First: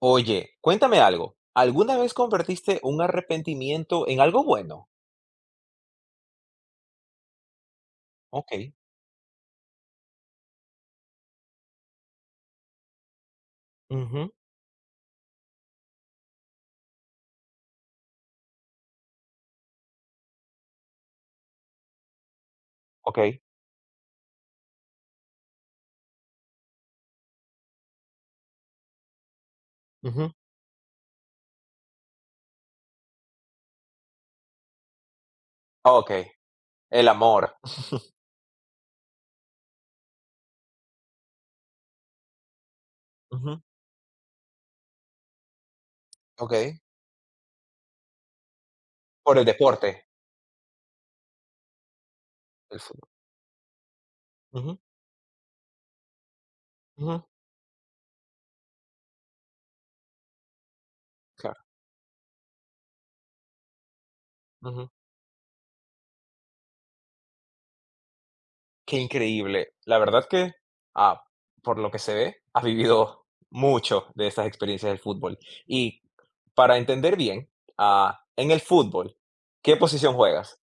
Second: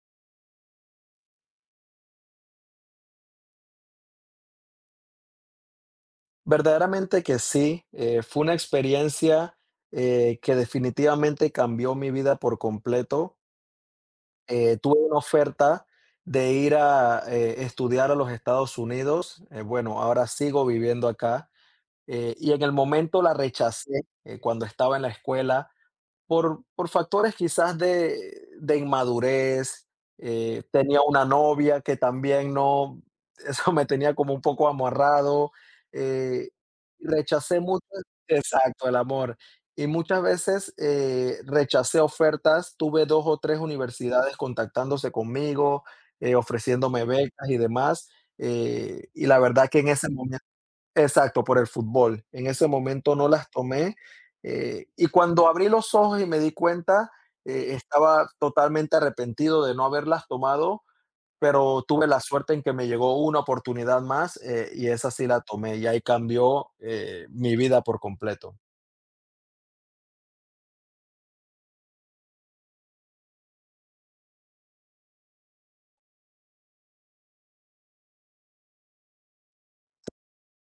Oye, cuéntame algo. ¿Alguna vez convertiste un arrepentimiento en algo bueno? Verdaderamente que sí, fue una Ok. experiencia, que definitivamente cambió mi vida por completo. Ujú. Tuve una oferta de ir a, estudiar a los Estados Unidos. Bueno, ahora sigo viviendo acá, y en el Ok. momento la rechacé, cuando estaba en la escuela. Por factores quizás de inmadurez. Ujú. Tenía una novia que también no eso me tenía como un poco amarrado. Ok. eh, El amor. Rechacé mucho. Exacto, el amor. Y muchas veces, rechacé ofertas. Tuve 2 o 3 Ujú. universidades contactándose conmigo, Ok. ofreciéndome becas y demás, y Por la el verdad que en deporte. ese momento... Exacto, por el fútbol. En ese El fútbol. momento no las tomé, Ujú. Y cuando abrí los ojos y me di cuenta, Ujú. Estaba totalmente arrepentido de no haberlas tomado. Claro. Pero tuve la suerte en que me llegó una oportunidad más, y Ujú. esa sí la tomé, y ahí cambió, mi vida por completo. Qué increíble. La verdad que, ah, por lo que se ve, has vivido mucho de estas experiencias del fútbol. Y para entender bien, en el fútbol, ¿qué posición juegas?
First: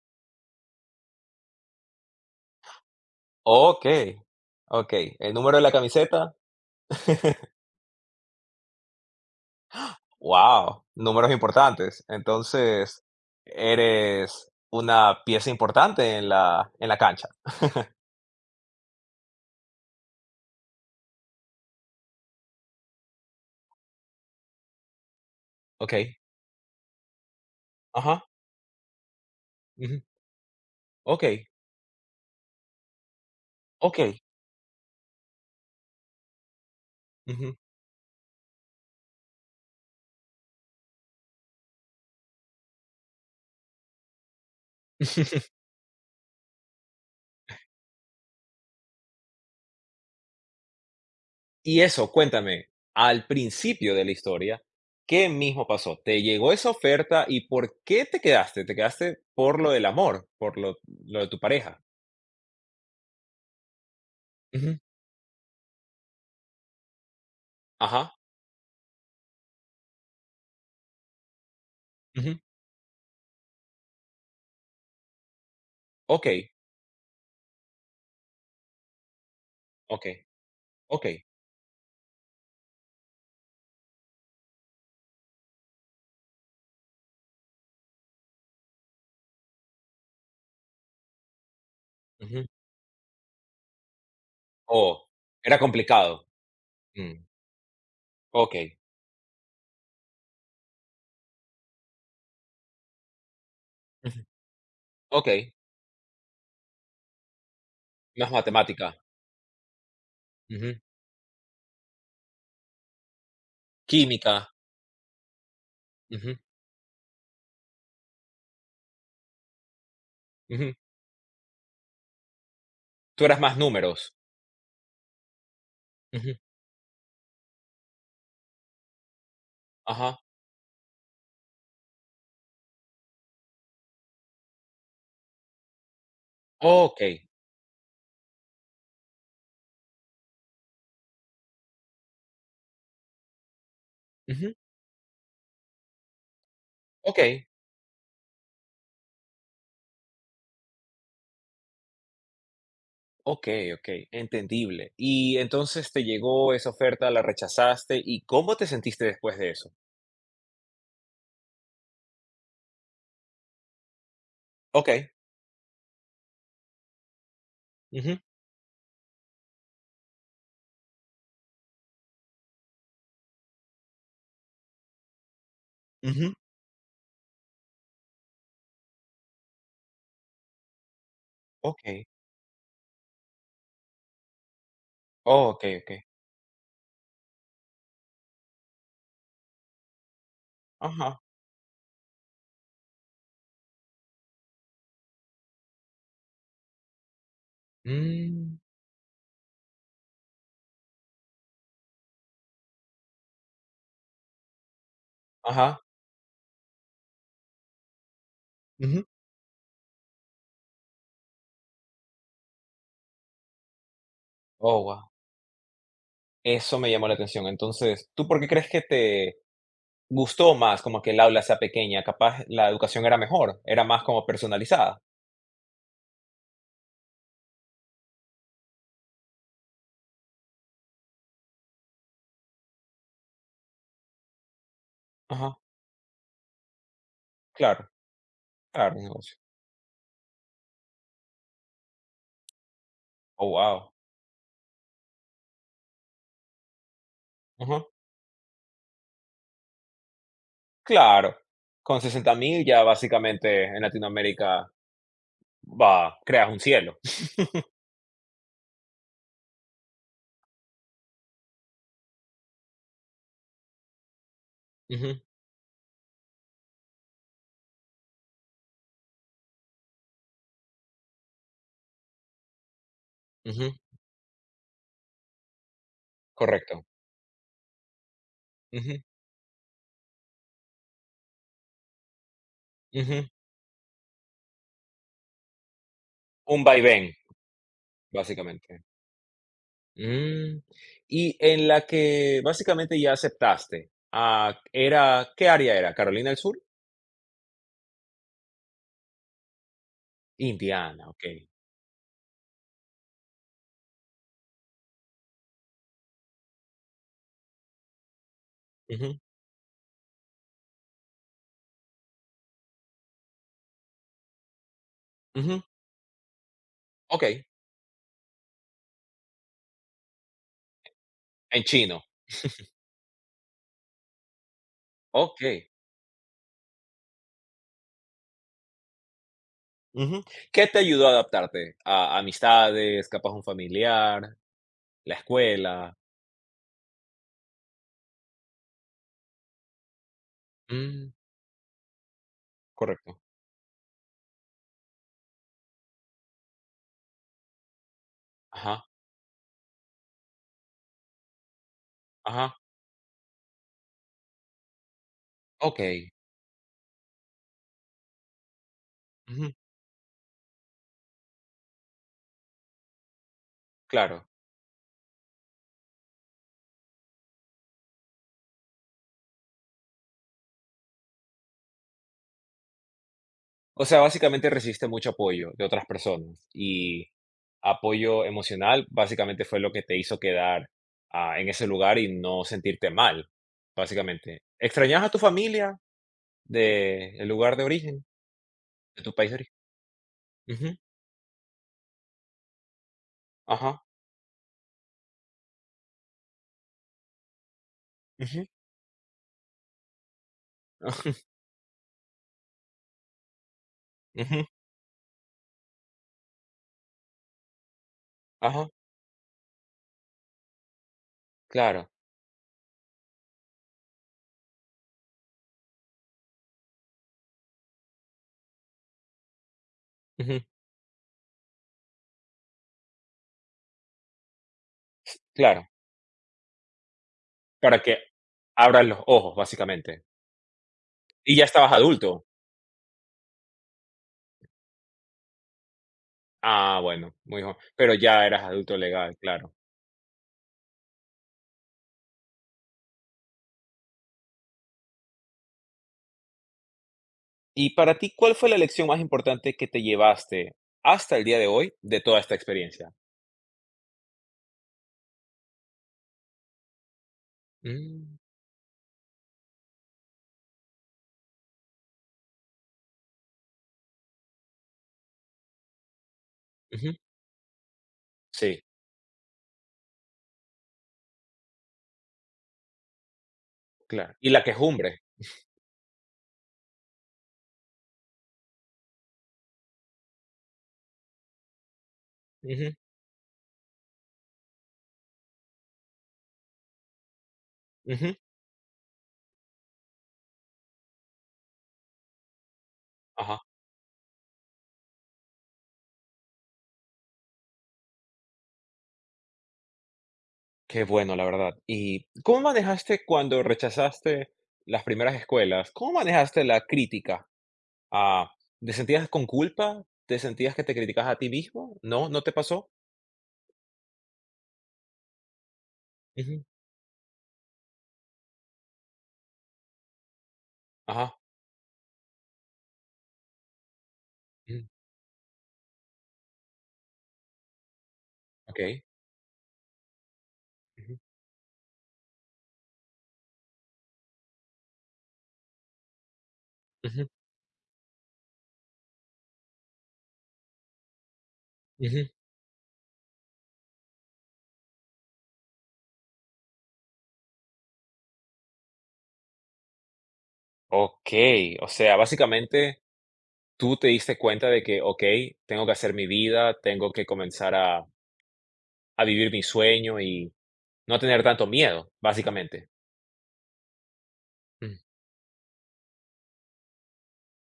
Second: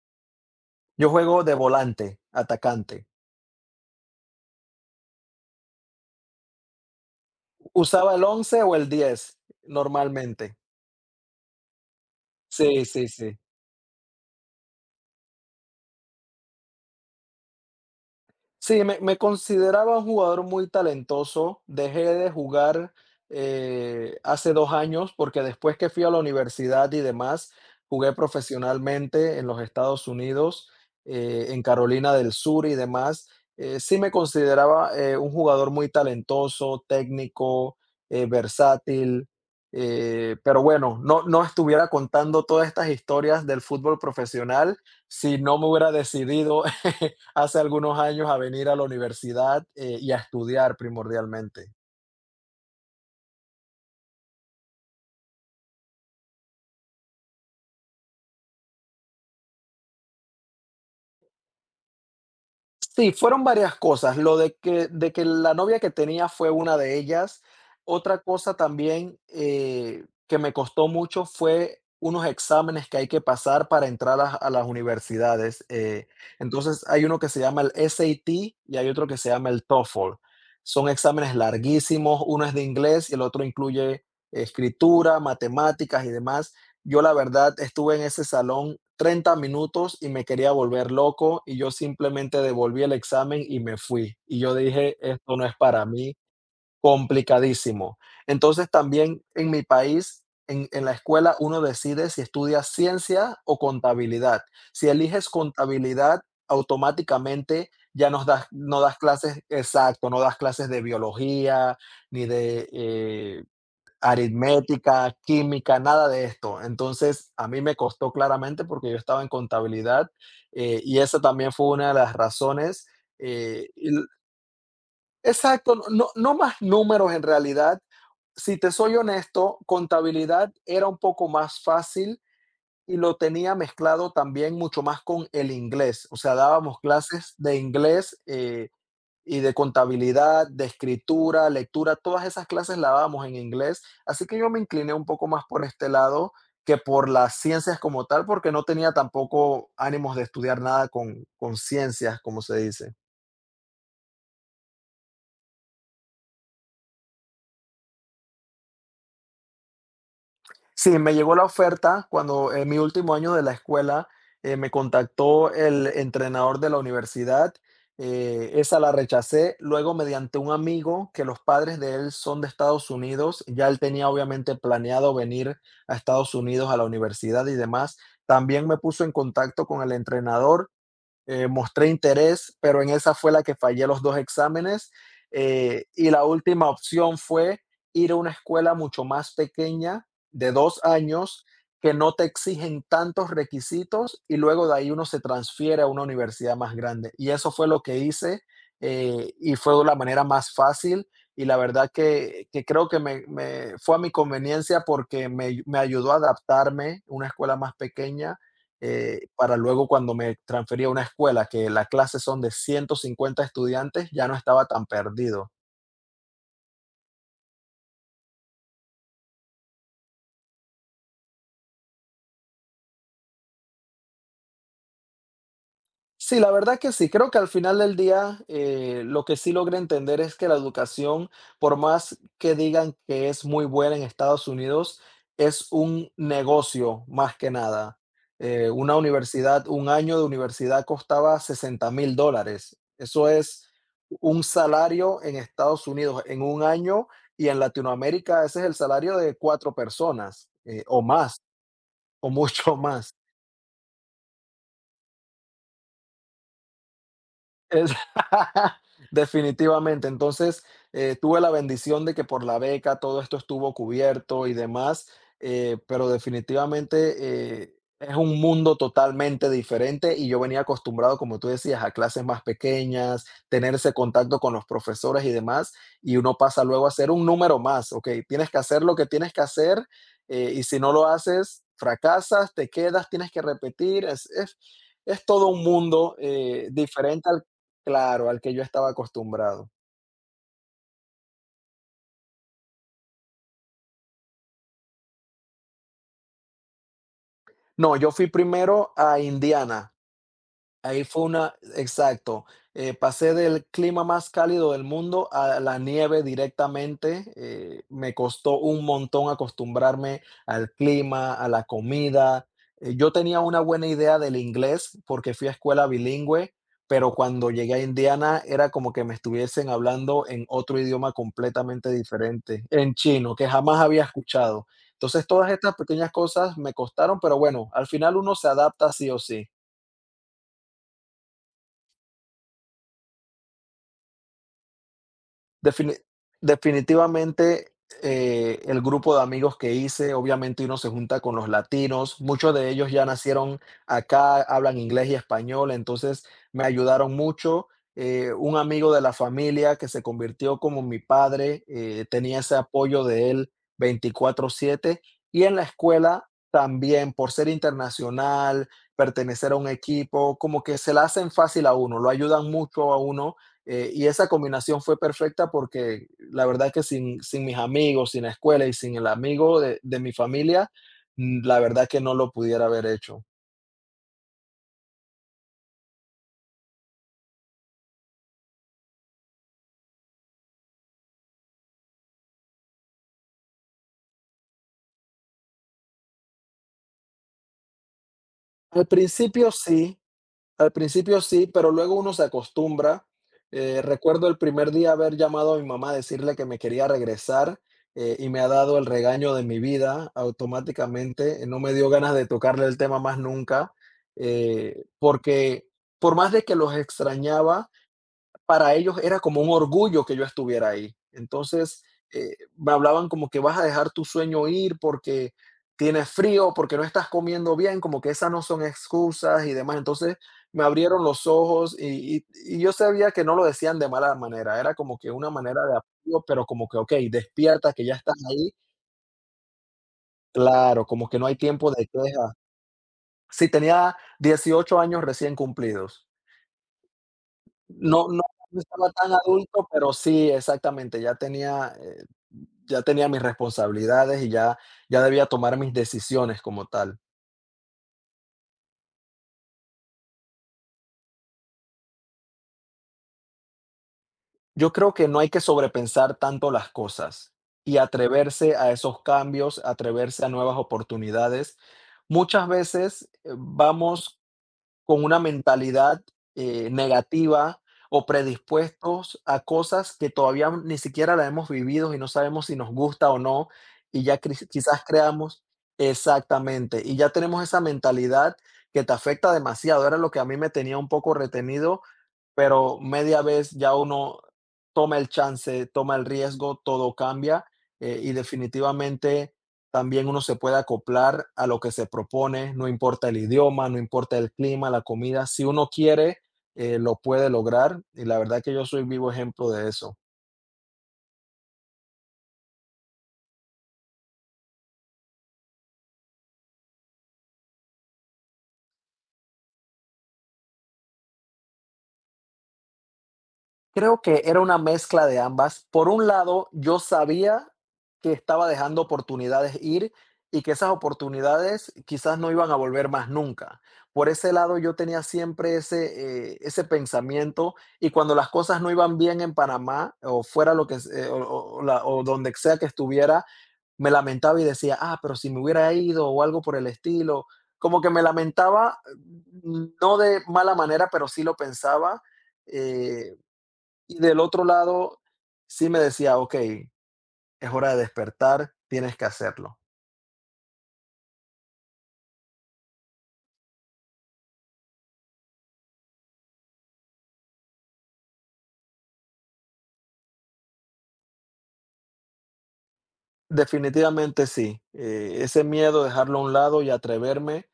Yo juego de volante, atacante. Ok. Ok. ¿El número de la camiseta? Usaba el 11 o el 10 normalmente. Wow, números importantes. Sí, Entonces, sí, sí. eres una pieza importante en la cancha. Sí, me consideraba un jugador muy talentoso. Dejé de jugar, hace 2 años, porque después que fui a la Okey. universidad y demás, jugué Ajá. profesionalmente en los Ujú. Estados Unidos, Okey, en Carolina del Sur y demás. Sí me okey. consideraba, un jugador muy talentoso, Ujú. técnico, versátil. Pero bueno, no, no estuviera contando todas estas historias del fútbol profesional si no me hubiera decidido hace algunos años a venir a la universidad, y a estudiar primordialmente. Y eso, cuéntame, al principio de la historia, ¿qué mismo pasó? ¿Te llegó esa oferta y por qué te quedaste? ¿Te quedaste por lo del amor, por lo de tu pareja? Sí, fueron varias cosas. Lo de Ujú. que de que la novia que tenía fue una de ellas. Ajá. Otra cosa también, que me costó mucho fue unos Ujú. exámenes que hay que pasar para entrar a las universidades. Eh, Okey, entonces, hay uno que se llama el SAT y hay otro que se llama el TOEFL. okey, Son okey. exámenes larguísimos, uno es de inglés y el otro incluye escritura, matemáticas y demás. Yo la verdad estuve en ese salón 30 minutos y me quería volver loco, y yo simplemente Ujú. devolví el examen y me fui. Y yo dije, Oh, esto no es era para mí, complicado. Mm, complicadísimo. Entonces okey. también en mi país, en la escuela uno decide si estudia ciencia o Ujú. contabilidad. Si eliges Okey. contabilidad, automáticamente ya nos Más das, no matemática. das clases, exacto, no das clases Ujú. de biología, ni de Química. aritmética, química, nada de Ujú, esto. Entonces, a mí me costó claramente porque yo estaba en contabilidad, ujú. Y esa también fue una de las razones, Tú eras más y l números. exacto, no, no, no Ujú. más números en realidad. Si te soy honesto, Ajá. contabilidad era un poco más fácil y lo tenía mezclado también mucho más con el inglés. O sea, dábamos Okey. clases de inglés, y de contabilidad, de escritura, lectura, todas esas clases las dábamos en inglés, así que yo Ujú. me incliné un poco más por este lado que por las Okey, ciencias como tal, porque no tenía tampoco ánimos de estudiar nada con ciencias, como se dice. okey, okey, entendible. Y entonces te llegó esa oferta, la rechazaste, ¿y cómo te sentiste después de eso? Sí, me llegó la oferta cuando en mi último año de la escuela, me Okey. contactó el entrenador de la universidad. Ujú, Esa la rechacé. Luego, mediante un amigo que los padres de él son de Estados Unidos, ya él tenía obviamente planeado venir a Estados ujú. Unidos a la universidad y demás, también me puso en contacto con el entrenador. Mostré Okey. interés, pero en esa fue la que fallé los dos exámenes. Okey, Eh, okey. y la última opción fue ir a una escuela mucho más pequeña, de dos Ajá. años, que no te exigen tantos requisitos y luego de ahí uno se transfiere a una universidad más grande. Y eso fue lo que hice, Mm. Y fue de la manera más fácil, y la verdad que creo que fue a mi conveniencia porque me Ajá. ayudó a adaptarme a una escuela más pequeña, Ujú. Para luego cuando me transferí a una escuela que las clases son de 150 estudiantes, ya no estaba Oh, tan wow. perdido. Eso me llamó la atención. Entonces, ¿tú por qué crees que te gustó más como que el aula sea pequeña? Capaz la educación era mejor, era más como personalizada. Sí, la verdad que sí. Creo que al final del día, lo que sí logré entender es que la educación, por más que digan que es muy buena en Estados Unidos, Ajá. es un negocio más que Claro, nada. Claro, Una negocio. universidad, un año de universidad costaba $60,000. Eso Oh, es wow. un salario en Estados Unidos en un año, y en Ajá. Latinoamérica ese es el salario de cuatro personas, o Claro, más, con o 60.000 mucho ya más. básicamente en Latinoamérica va creas un cielo. Es definitivamente. Entonces, tuve la bendición de que por la beca todo esto estuvo cubierto y demás. Ujú, Pero definitivamente, eh, es un mundo totalmente diferente y yo venía acostumbrado, como tú decías, a clases más pequeñas, ujú, tener ese contacto con los profesores y demás, y uno pasa correcto. luego a ser un número más, okey, tienes que hacer lo Ujú, que tienes que hacer, y si no lo haces, fracasas, te quedas, ujú. tienes que repetir, es todo un mundo, Un vaivén, diferente, claro, al que yo básicamente. estaba acostumbrado. Mm, y en la que básicamente ya aceptaste, era ¿qué área era? ¿Carolina del Sur? No, yo fui primero a Indiana. Ahí Indiana, fue okey. una, exacto. Pasé del clima más cálido del mundo a la nieve directamente. Me costó un Ujú, montón acostumbrarme al clima, a la comida. Yo tenía una buena idea del inglés porque fui a ujú, escuela bilingüe, pero okey. cuando llegué a Indiana era como que me estuviesen hablando en otro idioma En completamente chino, diferente, en chino, que jamás había escuchado. Entonces, todas okey. estas pequeñas cosas me costaron, pero bueno, al final uno se adapta sí o sí. Ujú. ¿Qué te ayudó a adaptarte? ¿A amistades, capaz un familiar? La Defini escuela. definitivamente, el grupo de amigos que hice, obviamente uno se Mm, junta con los latinos, muchos de ellos ya correcto. nacieron acá, hablan inglés y español, entonces me ayudaron mucho. Un Ajá, amigo de la familia que se convirtió como mi padre, tenía ese ajá. apoyo de él 24/7, y en la Okey. escuela también, por ser internacional, pertenecer Ujú, a un equipo, como que se la hacen fácil a uno, lo ayudan mucho a uno, y claro. esa combinación fue perfecta porque la verdad es que sin mis amigos, sin la escuela y sin el amigo de mi familia, la verdad es que no lo pudiera haber hecho. O sea, básicamente recibiste mucho apoyo de otras personas y apoyo emocional, básicamente fue lo que te hizo quedar, en ese lugar y no sentirte mal, básicamente. ¿Extrañabas a tu familia de el lugar de origen, Al de tu país de principio origen? sí, Ujú, pero luego uno se acostumbra. Ajá, Recuerdo el primer día haber llamado a mi mamá a decirle que me quería regresar, y me ujú, ha dado el regaño de mi vida automáticamente. No me dio ganas de tocarle el tema más nunca, ujú, porque por más de que los extrañaba, ajá, para ellos era como un orgullo que yo estuviera ahí. Entonces, claro, me hablaban como que vas a dejar tu sueño ir porque tienes frío, porque no estás comiendo bien, como que esas no son excusas y demás. Entonces, ujú, me abrieron los ojos, y yo sabía que no lo decían de mala manera, era como que una manera claro. de apoyo, pero como que, ok, despierta, Para que ya que estás ahí. abras los ojos, básicamente. Claro, como que no hay Y ya tiempo estabas de adulto. queja. Sí, tenía 18 años recién cumplidos. Ah, bueno, muy joven. Pero No, no, ya eras no adulto estaba tan legal, claro. adulto, pero sí, exactamente, ya tenía mis responsabilidades y ya debía tomar mis decisiones como tal. Y para ti, ¿cuál fue la lección más importante que te llevaste hasta el día de hoy de toda esta experiencia? Yo creo que no hay que sobrepensar tanto las cosas y Mm, atreverse a esos cambios, atreverse a nuevas oportunidades. Muchas veces, vamos con una mentalidad, ujú, negativa o sí, predispuestos a cosas que todavía ni siquiera la hemos vivido y no sabemos si nos gusta o no, y claro. Y la quizás quejumbre. creamos, exactamente, y ya tenemos esa mentalidad que te afecta demasiado, era lo que a mí me tenía un poco retenido, Ujú, pero media vez ya uno toma el chance, toma el riesgo, todo cambia, y ujú, definitivamente también uno se puede acoplar a lo que se propone, no importa el ajá. idioma, no importa el clima, la comida, si uno quiere, lo puede lograr, y la verdad que yo soy vivo ejemplo de eso. Qué bueno, la verdad. ¿Y cómo manejaste cuando rechazaste las primeras escuelas? ¿Cómo manejaste la crítica? Ah, ¿Te sentías con culpa? ¿Te sentías que te criticas a ti mismo? ¿No? ¿No te pasó? Creo que era una mezcla de ambas. Por un Ujú, lado, yo sabía que estaba dejando oportunidades ir y que esas ajá, oportunidades quizás no iban a volver más nunca. Por ese lado, ujú, yo tenía siempre ese pensamiento, y cuando las cosas no okey, iban bien en Panamá o fuera lo que es- ujú, o la- o donde sea que estuviera, me lamentaba y decía, ah, pero si me hubiera ido o algo por el ujú, estilo. Como que me lamentaba, no de mala manera, pero sí lo pensaba. ujú. eh, y del otro lado, sí me decía, ok, es hora de despertar, tienes que hacerlo. Okey, o sea, básicamente tú te diste cuenta de que, okey, tengo que hacer mi vida, tengo que comenzar a vivir mi sueño y no tener tanto miedo, básicamente. Definitivamente sí. Mm, Ese miedo, dejarlo a un lado y atreverme.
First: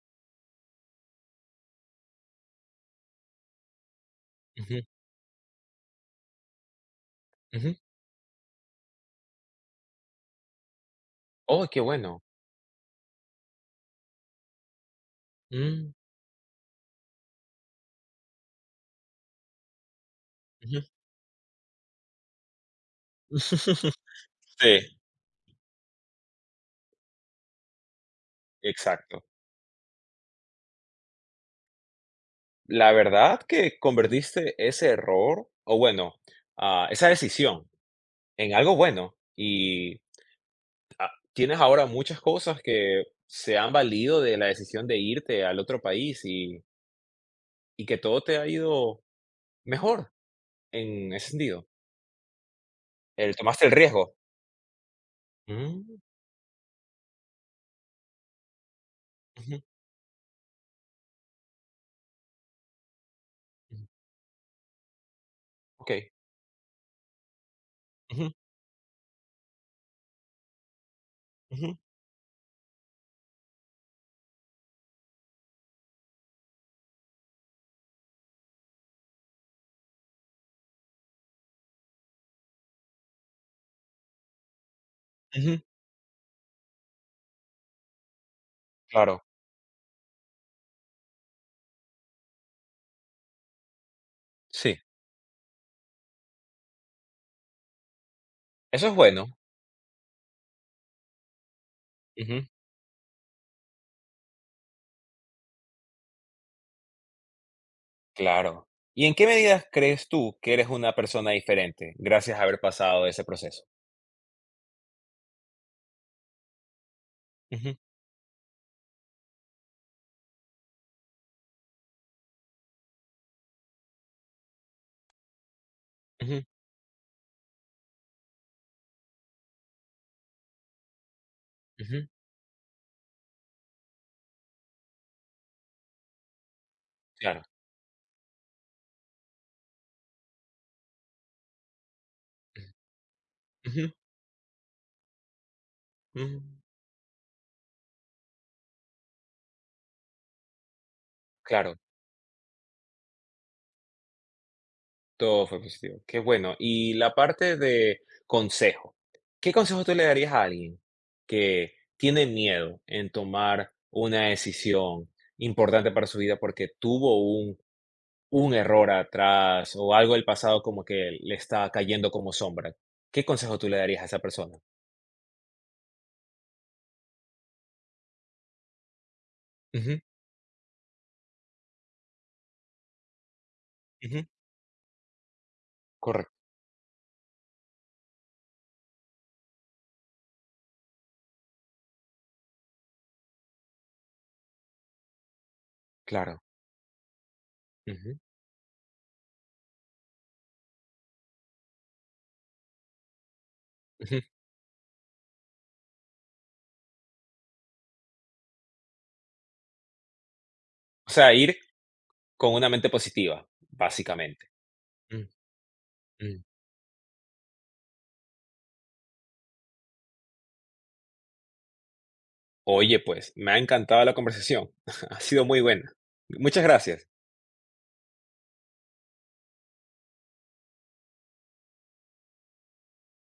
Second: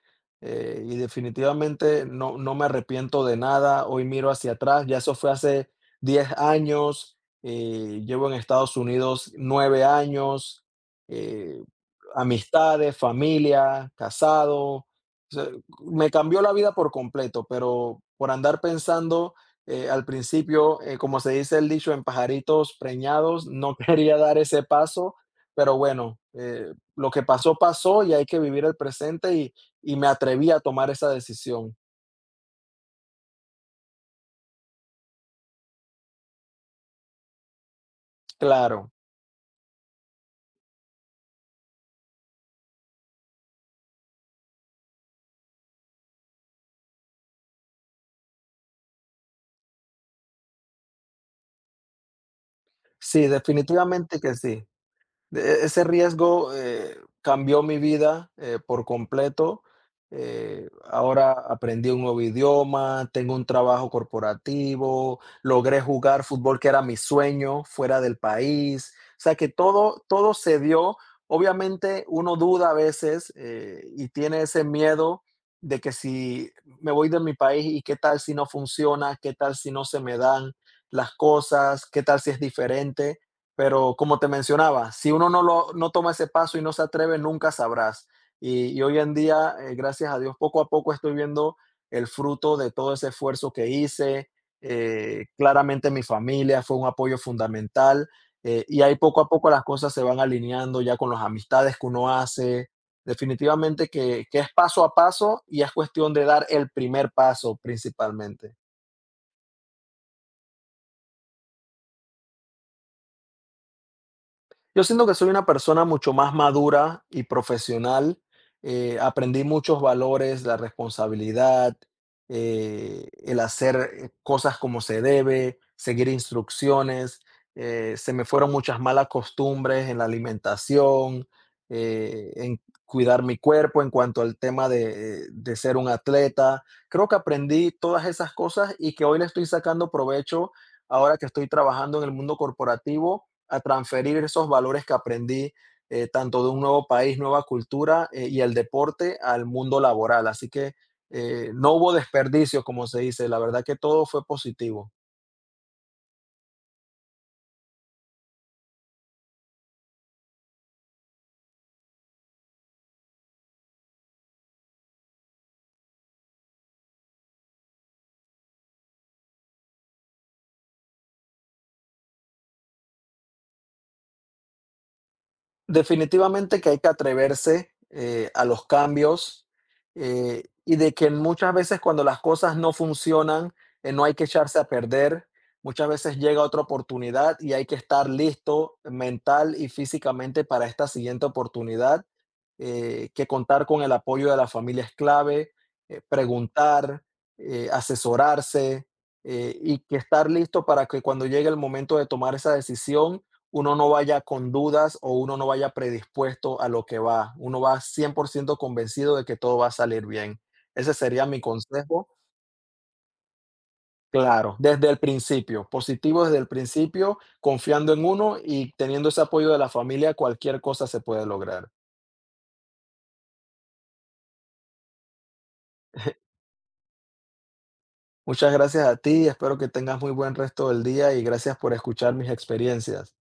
Y definitivamente no, no me arrepiento de nada. Hoy miro hacia ujú, atrás. Ya eso fue hace 10 años. ujú. Llevo en Estados Unidos 9 años. eh, Oh, qué bueno. Amistades, familia, casado. O sea, Mm, me cambió la vida por completo, pero por andar pensando, al principio, ujú. Como se dice el dicho, en pajaritos preñados, no quería dar ese Sí, paso. Pero bueno, lo que pasó, pasó, y hay que vivir el exacto. presente, y me atreví a tomar esa decisión. La verdad que convertiste ese error, o bueno, esa decisión en algo Claro. bueno, y tienes ahora muchas cosas que se han valido de la decisión de irte al otro país y Y que todo te ha ido mejor en ese sentido. Sí, El tomaste el riesgo. definitivamente que sí. Ese Mm, riesgo, cambió mi vida, por ujú, completo. Ahora aprendí un nuevo idioma, tengo un ujú, trabajo corporativo, logré okey. jugar fútbol, que era mi sueño, fuera del Ujú, país. O sea, que todo se dio. ujú, Obviamente, uno duda a veces, y tiene ese miedo de que si me voy de mi país, ¿y qué tal si no funciona? ¿Qué tal si no se me dan las cosas? ¿Qué tal si es diferente? Pero como te mencionaba, si uno no ujú, lo no toma ese paso y no se atreve, nunca sabrás. Y hoy en claro. día, gracias a Dios, poco a poco estoy viendo el fruto de todo ese esfuerzo que hice. Sí, Claramente mi familia fue un apoyo fundamental, y eso ahí es poco bueno. a poco las cosas se van alineando ya con las amistades que uno Ujú, hace. Definitivamente que es paso a paso y es cuestión de dar el primer paso principalmente. claro. ¿Y en qué medidas crees tú que eres una persona diferente gracias a haber pasado ese proceso? Yo siento que soy una persona mucho más madura y Ujú, profesional. Aprendí muchos valores, la responsabilidad, el hacer, cosas como se debe, seguir ujú, instrucciones. Se me fueron muchas malas costumbres en la alimentación, ujú, en cuidar mi cuerpo en cuanto al tema de ser un atleta. Creo que claro. aprendí todas esas cosas y que hoy le estoy sacando provecho ahora que estoy trabajando en el mundo corporativo, a Ujú, transferir esos valores que aprendí, ujú, tanto de un nuevo país, nueva cultura, y el deporte al mundo laboral. Así que no claro. hubo desperdicio, como se dice, la verdad que todo fue positivo. Todo fue positivo. Qué bueno. Y la parte de consejo. ¿Qué consejo tú le darías a alguien que tiene miedo en tomar una decisión importante para su vida porque tuvo un error atrás o algo del pasado como que le está cayendo como sombra? ¿Qué consejo tú le darías a esa persona? Definitivamente que hay que atreverse, a los cambios, Ujú, y de que muchas veces cuando las cosas no funcionan, no hay que ujú, echarse a perder. Muchas veces llega correcto, otra oportunidad y hay que estar listo mental y físicamente para esta siguiente oportunidad, que contar con el apoyo de la familia es clave, claro. preguntar, Ujú, asesorarse, y que estar listo para que cuando llegue el momento de tomar esa decisión, uno no vaya ujú. con dudas o uno no vaya predispuesto a lo que va. Uno va 100% convencido de que todo va a salir bien. Ese O sería sea, mi ir consejo, con una mente positiva, básicamente. claro, desde el Mm, principio, positivo desde mm. el principio, confiando en uno y teniendo ese apoyo de la familia, cualquier cosa se puede lograr. Oye, pues, me ha encantado la conversación. Ha sido muy buena. Muchas gracias. Muchas gracias a ti, espero que tengas muy buen resto del día y gracias por escuchar mis experiencias.